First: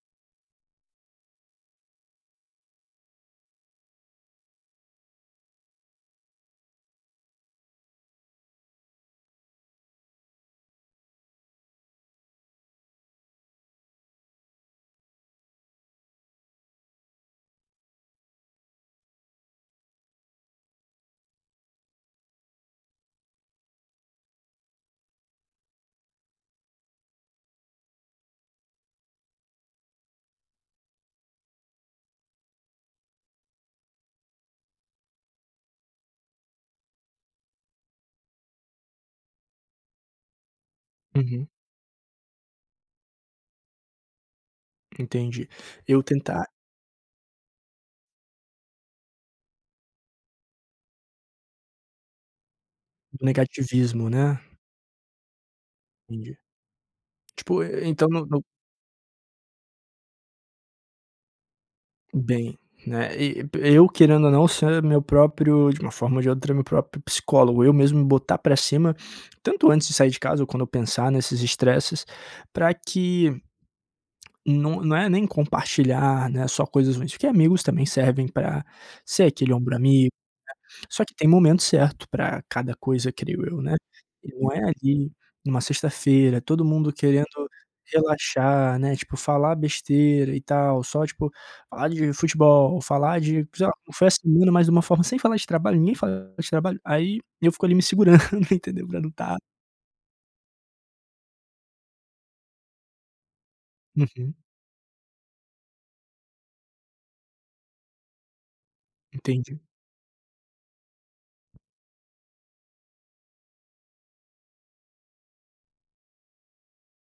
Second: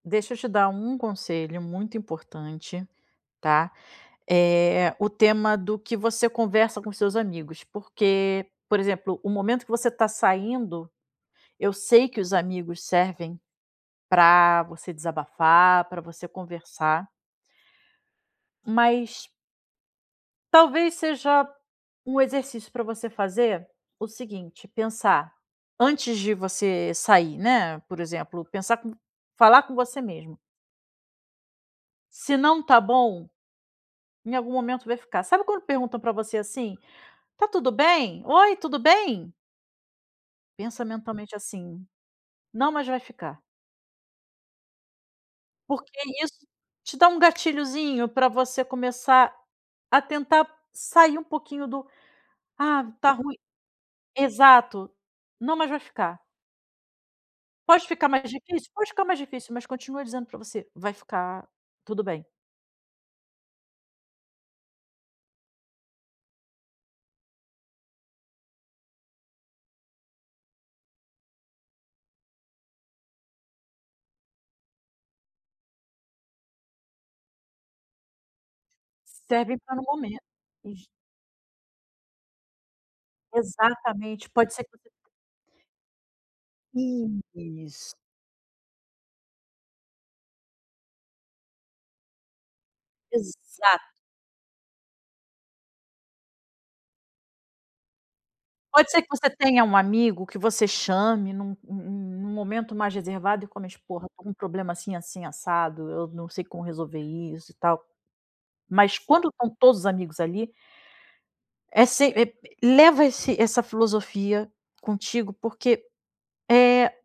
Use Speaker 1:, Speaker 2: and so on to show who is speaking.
Speaker 1: Deixa eu te dar um conselho muito importante, tá, eh, o tema do que você conversa com seus amigos porque, por exemplo, o momento que você está saindo, eu sei que os amigos servem pra você desabafar, para você conversar mas talvez seja um exercício para você fazer o seguinte, pensar, antes de você sair, né, por exemplo, pensar com falar com você mesmo se não está bom, em algum momento vai ficar. Sabe quando perguntam para você assim: "Tá tudo bem?", "Oi, tudo bem?" pensa mentalmente
Speaker 2: Uhum.
Speaker 1: assim: "Não, mas vai ficar".
Speaker 2: Entendi,
Speaker 1: Porque
Speaker 2: eu
Speaker 1: isso
Speaker 2: tentar
Speaker 1: te dá um gatilhozinho para você começar a tentar sair um pouquinho do "Ah, tá
Speaker 2: Do
Speaker 1: ruim"
Speaker 2: negativismo né?
Speaker 1: exato, "Não, mas vai ficar".
Speaker 2: Entendi. Tipo, e
Speaker 1: Pode
Speaker 2: então
Speaker 1: ficar
Speaker 2: no
Speaker 1: mais
Speaker 2: no
Speaker 1: difícil? Pode ficar mais difícil, mas continua dizendo para você: "Vai ficar tudo bem".
Speaker 2: Bem, né, e eu, querendo ou não, ser meu próprio, de uma forma ou de outra, meu próprio psicólogo, eu mesmo botar pra cima, tanto antes de sair de casa ou quando eu pensar nesses estresses, pra que não não é nem compartilhar, né, só coisas ruins, porque amigos também servem pra ser aquele
Speaker 1: Serve pra
Speaker 2: ombro
Speaker 1: no
Speaker 2: amigo,
Speaker 1: momento
Speaker 2: né,
Speaker 1: [unintelligible]
Speaker 2: só que tem momento certo para cada coisa, creio eu, né.
Speaker 1: Exatamente,
Speaker 2: Não
Speaker 1: pode
Speaker 2: é
Speaker 1: ser que você
Speaker 2: ali, em uma sexta-feira, todo mundo querendo
Speaker 1: Isso.
Speaker 2: relaxar, né, tipo falar besteira e tal, só tipo, falar de futebol, falar de, sei lá,
Speaker 1: Exato.
Speaker 2: festa junina, mas de uma forma sem falar de trabalho, ninguém fala de trabalho, aí eu fico ali me segurando entendeu,
Speaker 1: Pode
Speaker 2: para
Speaker 1: ser que você
Speaker 2: lutar
Speaker 1: tenha um amigo que você chame em um em um um momento mais reservado e comente: "Porra, estou com um
Speaker 2: Uhum.
Speaker 1: problema assim, assim, assado, eu não sei como resolver isso e tal", mas quando estão
Speaker 2: Entendi.
Speaker 1: todos amigos ali é se eh, leva esse essa filosofia contigo porque, eh